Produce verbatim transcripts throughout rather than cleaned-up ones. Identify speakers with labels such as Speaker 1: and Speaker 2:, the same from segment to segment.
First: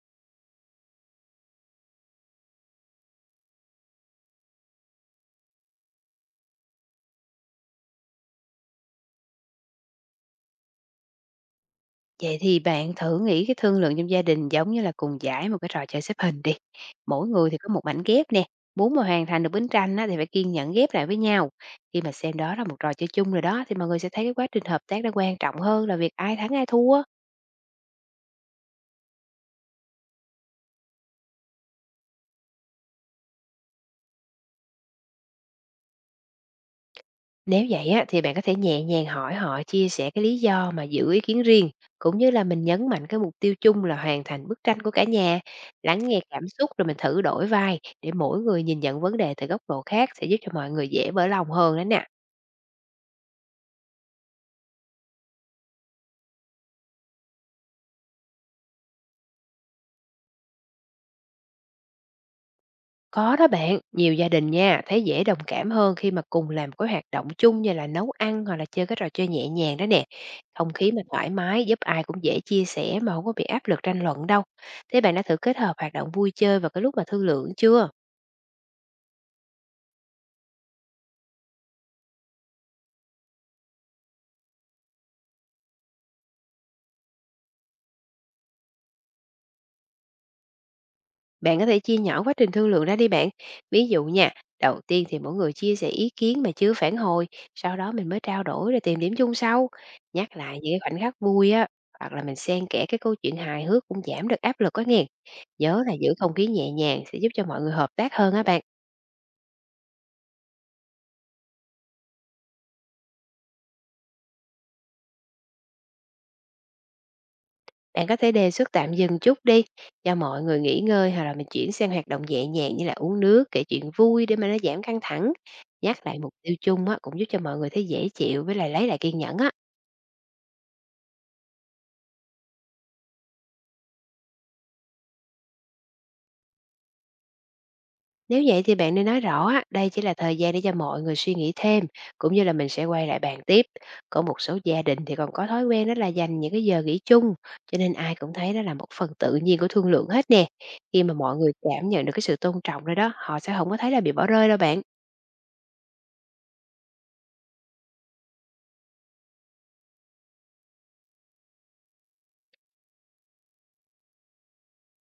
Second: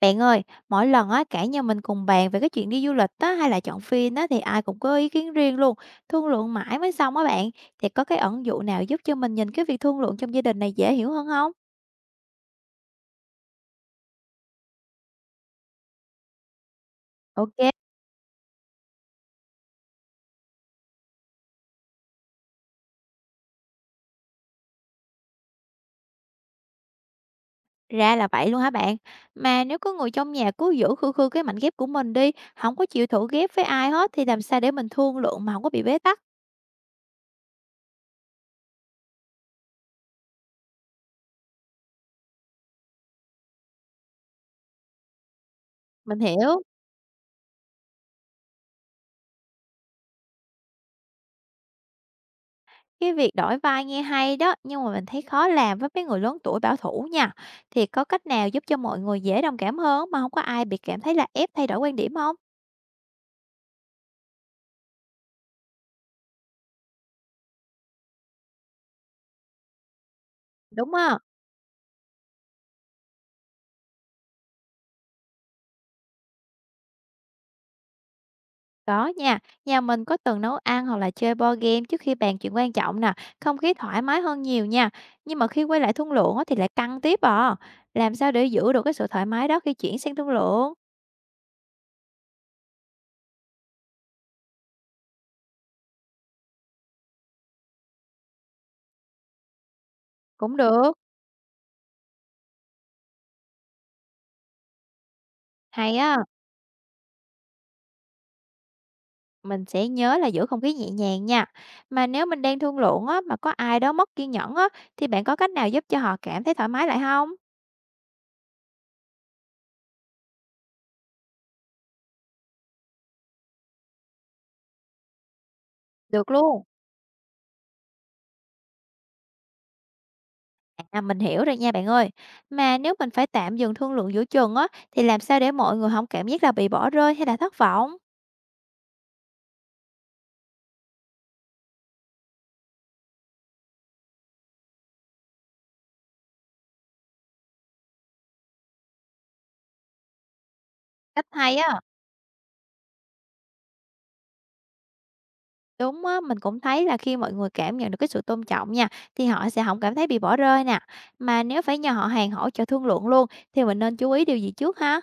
Speaker 1: Bạn ơi, mỗi lần á cả nhà mình cùng bàn về cái chuyện đi du lịch á hay là chọn phim á thì ai cũng có ý kiến riêng luôn, thương lượng mãi mới xong á bạn. Thì có cái ẩn dụ nào giúp cho mình nhìn cái việc thương lượng trong gia đình này dễ hiểu hơn không?
Speaker 2: Vậy thì bạn thử nghĩ cái thương lượng trong gia đình giống như là cùng giải một cái trò chơi xếp hình đi. Mỗi người
Speaker 1: Ok,
Speaker 2: thì có một mảnh ghép nè. Muốn mà hoàn thành được bức tranh á, thì phải kiên nhẫn ghép lại với nhau. Khi mà xem đó là một trò chơi chung rồi đó thì mọi người sẽ thấy cái quá trình hợp tác nó quan trọng hơn là việc ai thắng ai thua.
Speaker 1: ra là vậy luôn hả bạn. Mà nếu có người trong nhà cứ giữ khư khư cái mảnh ghép của mình đi, không có chịu thử ghép với ai hết thì làm sao để mình thương lượng mà không có bị bế tắc?
Speaker 2: Nếu vậy á, thì bạn có thể nhẹ nhàng hỏi họ chia sẻ cái lý do mà giữ ý kiến riêng, cũng như là mình nhấn mạnh cái mục tiêu chung là hoàn thành bức tranh của cả nhà. Lắng
Speaker 1: Mình
Speaker 2: nghe cảm
Speaker 1: hiểu.
Speaker 2: xúc rồi mình thử đổi vai để mỗi người nhìn nhận vấn đề từ góc độ khác sẽ giúp cho mọi người dễ mở lòng hơn đấy nè.
Speaker 1: Cái việc đổi vai nghe hay đó, nhưng mà mình thấy khó làm với mấy người lớn tuổi bảo thủ nha. Thì có cách nào giúp cho mọi người dễ đồng cảm hơn mà không có ai bị cảm thấy là ép thay đổi quan điểm không?
Speaker 2: Có đó bạn, nhiều gia đình nha, thấy dễ đồng cảm hơn khi mà cùng làm cái hoạt động chung như là nấu ăn hoặc là chơi cái trò chơi nhẹ nhàng đó nè. Không khí
Speaker 1: Đúng
Speaker 2: mà
Speaker 1: á,
Speaker 2: thoải mái giúp ai cũng dễ chia sẻ mà không có bị áp lực tranh luận đâu. Thế bạn đã thử kết hợp hoạt động vui chơi vào cái lúc mà thương lượng chưa?
Speaker 1: có nha. Nhà mình có từng nấu ăn hoặc là chơi board game trước khi bàn chuyện quan trọng nè, không khí thoải mái hơn nhiều nha. Nhưng mà khi quay lại thương lượng á thì lại căng tiếp à. Làm sao để giữ được cái sự thoải mái đó khi chuyển sang thương lượng?
Speaker 2: Bạn có thể chia nhỏ quá trình thương lượng ra đi bạn. Ví dụ nha, đầu tiên thì mỗi người chia sẻ ý kiến mà chưa phản hồi, sau đó mình mới trao đổi rồi tìm điểm chung sau. Nhắc
Speaker 1: Cũng
Speaker 2: lại những cái
Speaker 1: được,
Speaker 2: khoảnh khắc vui á, hoặc là mình xen kẽ cái câu chuyện hài hước cũng giảm được áp lực á nghe. Nhớ là
Speaker 1: hay
Speaker 2: giữ
Speaker 1: á.
Speaker 2: không khí nhẹ nhàng sẽ giúp cho mọi người hợp tác hơn á bạn.
Speaker 1: Mình sẽ nhớ là giữ không khí nhẹ nhàng nha. Mà nếu mình đang thương lượng á, mà có ai đó mất kiên nhẫn á, thì bạn có cách nào giúp cho họ cảm thấy thoải mái lại không?
Speaker 2: Bạn có thể đề xuất tạm dừng chút đi, cho mọi người nghỉ ngơi hoặc là mình chuyển sang hoạt động nhẹ nhàng như là uống nước, kể chuyện vui để mà nó giảm căng thẳng. Nhắc lại
Speaker 1: Được
Speaker 2: mục tiêu
Speaker 1: luôn.
Speaker 2: chung á, cũng giúp cho mọi người thấy dễ chịu với lại lấy lại kiên nhẫn á.
Speaker 1: À, mình hiểu rồi nha bạn ơi. Mà nếu mình phải tạm dừng thương lượng giữa chừng á, thì làm sao để mọi người không cảm giác là bị bỏ rơi hay là thất vọng?
Speaker 2: Nếu vậy thì bạn nên nói rõ á, đây chỉ là thời gian để cho mọi người suy nghĩ thêm, cũng như là mình sẽ quay lại bàn tiếp. Có một số gia đình thì còn có thói quen đó là dành những cái giờ nghỉ chung, cho nên ai cũng thấy đó là một phần tự nhiên của thương lượng hết nè. Khi mà
Speaker 1: Cách
Speaker 2: mọi người
Speaker 1: hay á.
Speaker 2: cảm nhận được cái sự tôn trọng rồi đó, họ sẽ không có thấy là bị bỏ rơi đâu bạn.
Speaker 1: Đúng á, mình cũng thấy là khi mọi người cảm nhận được cái sự tôn trọng nha, thì họ sẽ không cảm thấy bị bỏ rơi nè. Mà nếu phải nhờ họ hàng hỗ trợ thương lượng luôn, thì mình nên chú ý điều gì trước ha?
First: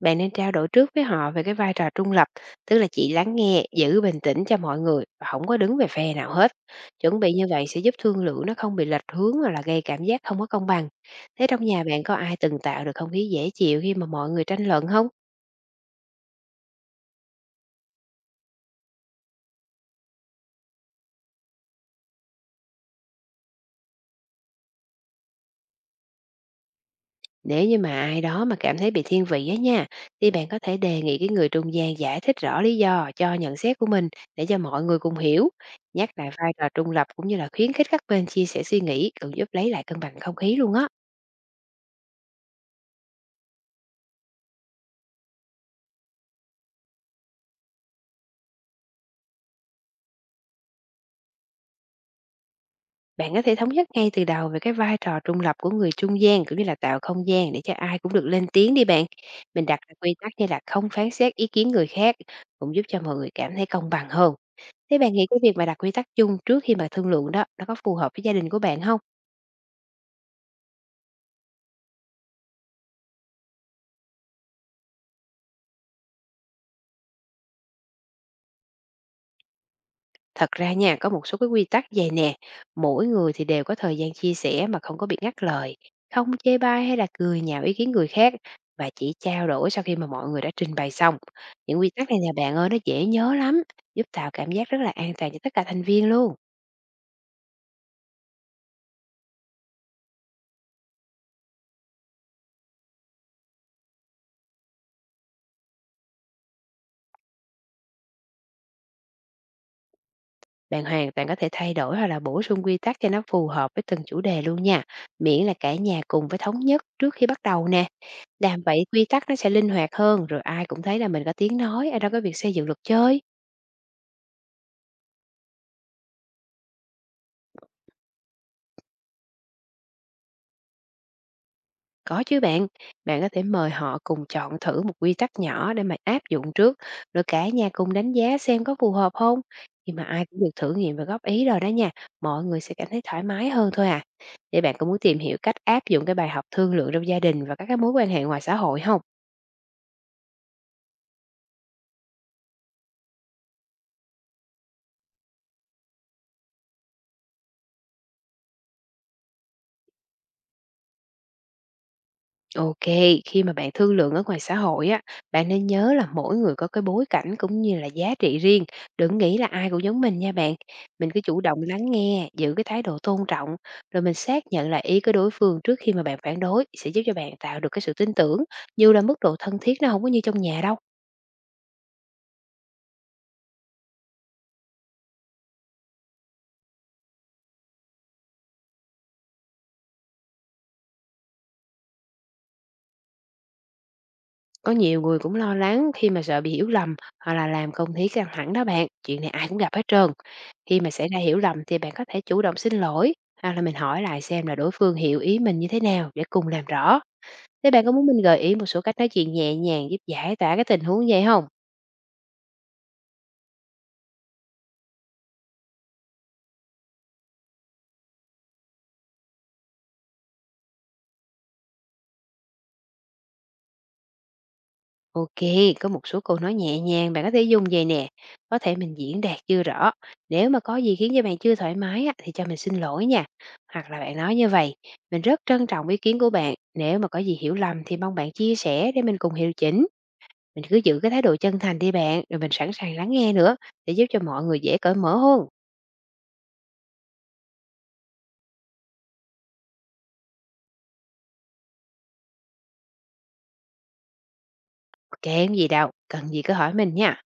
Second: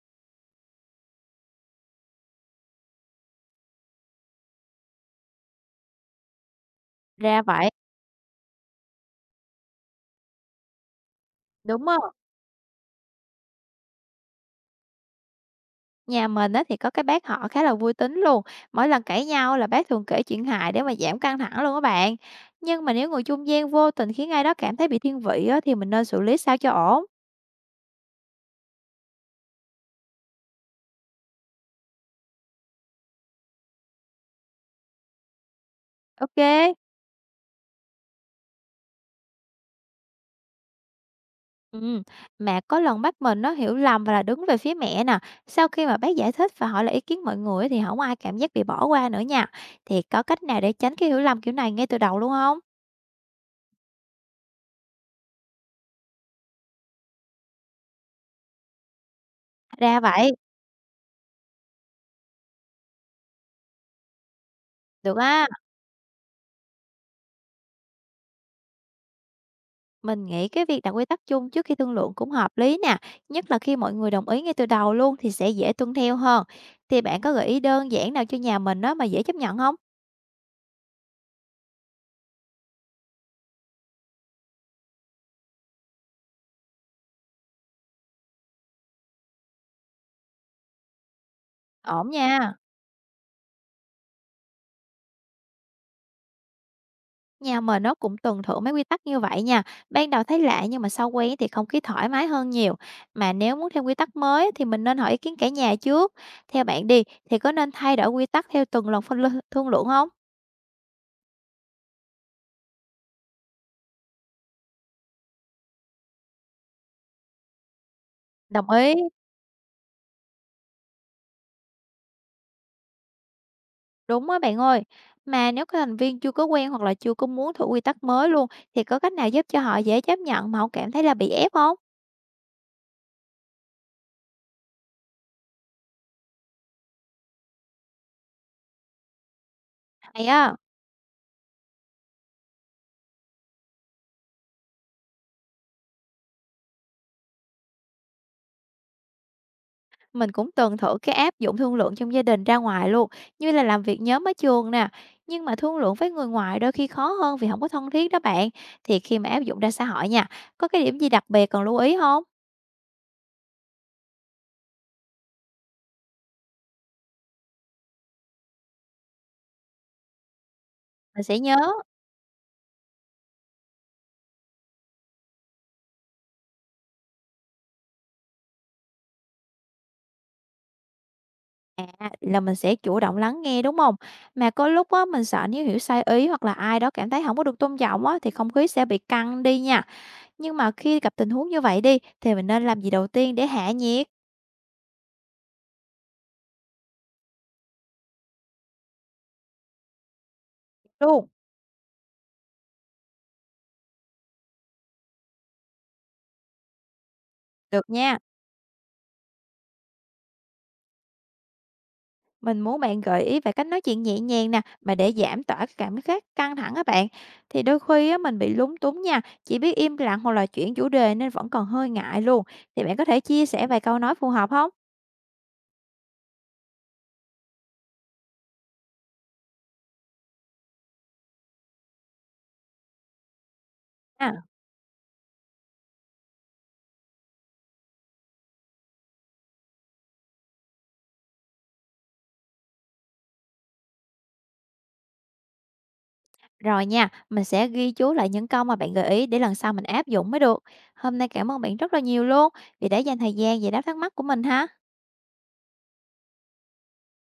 Speaker 2: Bạn nên trao đổi trước với họ về cái vai trò trung lập, tức là chỉ lắng nghe, giữ bình tĩnh cho mọi người và không có đứng về phe nào hết. Chuẩn bị
Speaker 1: Ra
Speaker 2: như vậy
Speaker 1: vậy,
Speaker 2: sẽ giúp thương lượng nó không bị lệch hướng hoặc là gây cảm giác không có công bằng. Thế trong nhà
Speaker 1: đúng á.
Speaker 2: bạn có ai từng tạo được không khí dễ chịu khi mà mọi người tranh luận không?
Speaker 1: Nhà mình á thì có cái bác họ khá là vui tính luôn. Mỗi lần cãi nhau là bác thường kể chuyện hài để mà giảm căng thẳng luôn các bạn. Nhưng mà nếu người trung gian vô tình khiến ai đó cảm thấy bị thiên vị á, thì mình nên xử lý sao cho ổn.
Speaker 2: Nếu như mà ai đó mà cảm thấy bị thiên vị á nha, thì bạn có thể đề nghị cái người trung gian giải thích rõ lý do cho nhận xét của mình để cho mọi người cùng hiểu. Nhắc lại vai trò
Speaker 1: Ok.
Speaker 2: trung lập cũng như là khuyến khích các bên chia sẻ suy nghĩ cũng giúp lấy lại cân bằng không khí luôn á.
Speaker 1: Ừ. Mà có lần bác mình nó hiểu lầm và là đứng về phía mẹ nè. Sau khi mà bác giải thích và hỏi lại ý kiến mọi người á, thì không ai cảm giác bị bỏ qua nữa nha. Thì có cách nào để tránh cái hiểu lầm kiểu này ngay từ đầu luôn không?
Speaker 2: Bạn có thể thống nhất ngay từ đầu về cái vai trò trung lập của người trung gian, cũng như là tạo không gian để cho ai cũng được lên tiếng đi bạn. Mình đặt ra
Speaker 1: Ra
Speaker 2: quy tắc
Speaker 1: vậy.
Speaker 2: như là không phán xét ý kiến người khác cũng giúp cho mọi người cảm thấy công bằng hơn. Thế bạn
Speaker 1: Được
Speaker 2: nghĩ cái
Speaker 1: á.
Speaker 2: việc mà đặt quy tắc chung trước khi mà thương lượng đó nó có phù hợp với gia đình của bạn không?
Speaker 1: Mình nghĩ cái việc đặt quy tắc chung trước khi thương lượng cũng hợp lý nè, nhất là khi mọi người đồng ý ngay từ đầu luôn thì sẽ dễ tuân theo hơn. Thì bạn có gợi ý đơn giản nào cho nhà mình đó mà dễ chấp nhận không?
Speaker 2: Thật ra nha, có một số cái quy tắc vầy nè: mỗi người thì đều có thời gian chia sẻ mà không có bị ngắt lời, không chê bai hay là cười nhạo ý kiến người khác, và chỉ trao đổi sau khi mà mọi người đã trình bày xong. Những quy
Speaker 1: Ổn
Speaker 2: tắc này nè
Speaker 1: nha.
Speaker 2: bạn ơi, nó dễ nhớ lắm, giúp tạo cảm giác rất là an toàn cho tất cả thành viên luôn.
Speaker 1: Nhà mình nó cũng tuần thử mấy quy tắc như vậy nha. Ban đầu thấy lạ nhưng mà sau quen thì không khí thoải mái hơn nhiều. Mà nếu muốn thêm quy tắc mới á, thì mình nên hỏi ý kiến cả nhà trước. Theo bạn đi thì có nên thay đổi quy tắc theo từng lần phân lư- thương lượng không?
Speaker 2: Bạn hoàn toàn có thể thay đổi hoặc là bổ sung quy tắc cho nó phù hợp với từng chủ đề luôn nha, miễn là cả nhà cùng với thống nhất trước khi bắt đầu nè. Làm
Speaker 1: Đồng
Speaker 2: vậy
Speaker 1: ý.
Speaker 2: quy tắc nó sẽ linh hoạt hơn, rồi ai cũng thấy là mình có tiếng nói ở trong cái việc xây dựng luật chơi.
Speaker 1: Đúng á bạn ơi. Mà nếu các thành viên chưa có quen hoặc là chưa có muốn thử quy tắc mới luôn thì có cách nào giúp cho họ dễ chấp nhận mà không cảm thấy là bị ép không?
Speaker 2: Có chứ bạn, bạn có thể mời họ cùng chọn thử một quy tắc nhỏ để mà áp dụng trước, rồi cả nhà cùng đánh giá xem có phù hợp không. Khi mà ai
Speaker 1: Hay
Speaker 2: cũng được
Speaker 1: á,
Speaker 2: thử nghiệm và góp ý rồi đó nha, mọi người sẽ cảm thấy thoải mái hơn thôi à. Để bạn có muốn tìm hiểu cách áp dụng cái bài học thương lượng trong gia đình và các cái mối quan hệ ngoài xã hội không?
Speaker 1: mình cũng từng thử cái áp dụng thương lượng trong gia đình ra ngoài luôn, như là làm việc nhóm ở trường nè, nhưng mà thương lượng với người ngoài đôi khi khó hơn vì không có thân thiết đó bạn. Thì khi mà áp dụng ra xã hội nha, có cái điểm gì đặc biệt cần lưu ý không?
Speaker 2: OK, khi mà bạn thương lượng ở ngoài xã hội á, bạn nên nhớ là mỗi người có cái bối cảnh cũng như là giá trị riêng, đừng nghĩ là ai cũng giống mình nha bạn. Mình cứ
Speaker 1: Mình sẽ
Speaker 2: chủ
Speaker 1: nhớ
Speaker 2: động lắng nghe, giữ cái thái độ tôn trọng, rồi mình xác nhận lại ý của đối phương trước khi mà bạn phản đối sẽ giúp cho bạn tạo được cái sự tin tưởng, dù là mức độ thân thiết nó không có như trong nhà đâu.
Speaker 1: là mình sẽ chủ động lắng nghe, đúng không? Mà có lúc á, mình sợ nếu hiểu sai ý hoặc là ai đó cảm thấy không có được tôn trọng á, thì không khí sẽ bị căng đi nha. Nhưng mà khi gặp tình huống như vậy đi, thì mình nên làm gì đầu tiên để hạ nhiệt
Speaker 2: Có nhiều người cũng lo lắng khi mà sợ bị hiểu lầm hoặc là làm không khí căng thẳng đó bạn. Chuyện này ai cũng gặp hết trơn. Khi mà xảy ra
Speaker 1: luôn?
Speaker 2: hiểu lầm thì bạn có thể chủ động xin lỗi hoặc là mình hỏi lại xem là đối phương hiểu ý mình như thế nào để cùng làm rõ. Thế
Speaker 1: Được
Speaker 2: bạn có muốn
Speaker 1: nha.
Speaker 2: mình gợi ý một số cách nói chuyện nhẹ nhàng giúp giải tỏa cái tình huống vậy không?
Speaker 1: Mình muốn bạn gợi ý về cách nói chuyện nhẹ nhàng nè, mà để giảm tỏa cái cảm giác căng thẳng các bạn. Thì đôi khi á, mình bị lúng túng nha, chỉ biết im lặng hoặc là chuyển chủ đề nên vẫn còn hơi ngại luôn. Thì bạn có thể chia sẻ vài câu nói phù hợp không?
Speaker 2: Ok, có một số câu nói nhẹ nhàng bạn có thể dùng vậy nè. Có thể mình diễn đạt chưa rõ. Nếu mà có gì khiến cho bạn chưa thoải mái á, thì cho mình xin lỗi nha. Hoặc là bạn
Speaker 1: À,
Speaker 2: nói như vậy, mình rất trân trọng ý kiến của bạn. Nếu mà có gì hiểu lầm thì mong bạn chia sẻ để mình cùng hiệu chỉnh. Mình cứ giữ cái thái độ chân thành đi bạn, rồi mình sẵn sàng lắng nghe nữa để giúp cho mọi người dễ cởi mở hơn.
Speaker 1: rồi nha, mình sẽ ghi chú lại những câu mà bạn gợi ý để lần sau mình áp dụng mới được. Hôm nay cảm ơn bạn rất là nhiều luôn vì đã dành thời gian giải đáp thắc mắc của mình ha.
Speaker 2: Ok, không gì đâu, cần gì cứ hỏi mình nha.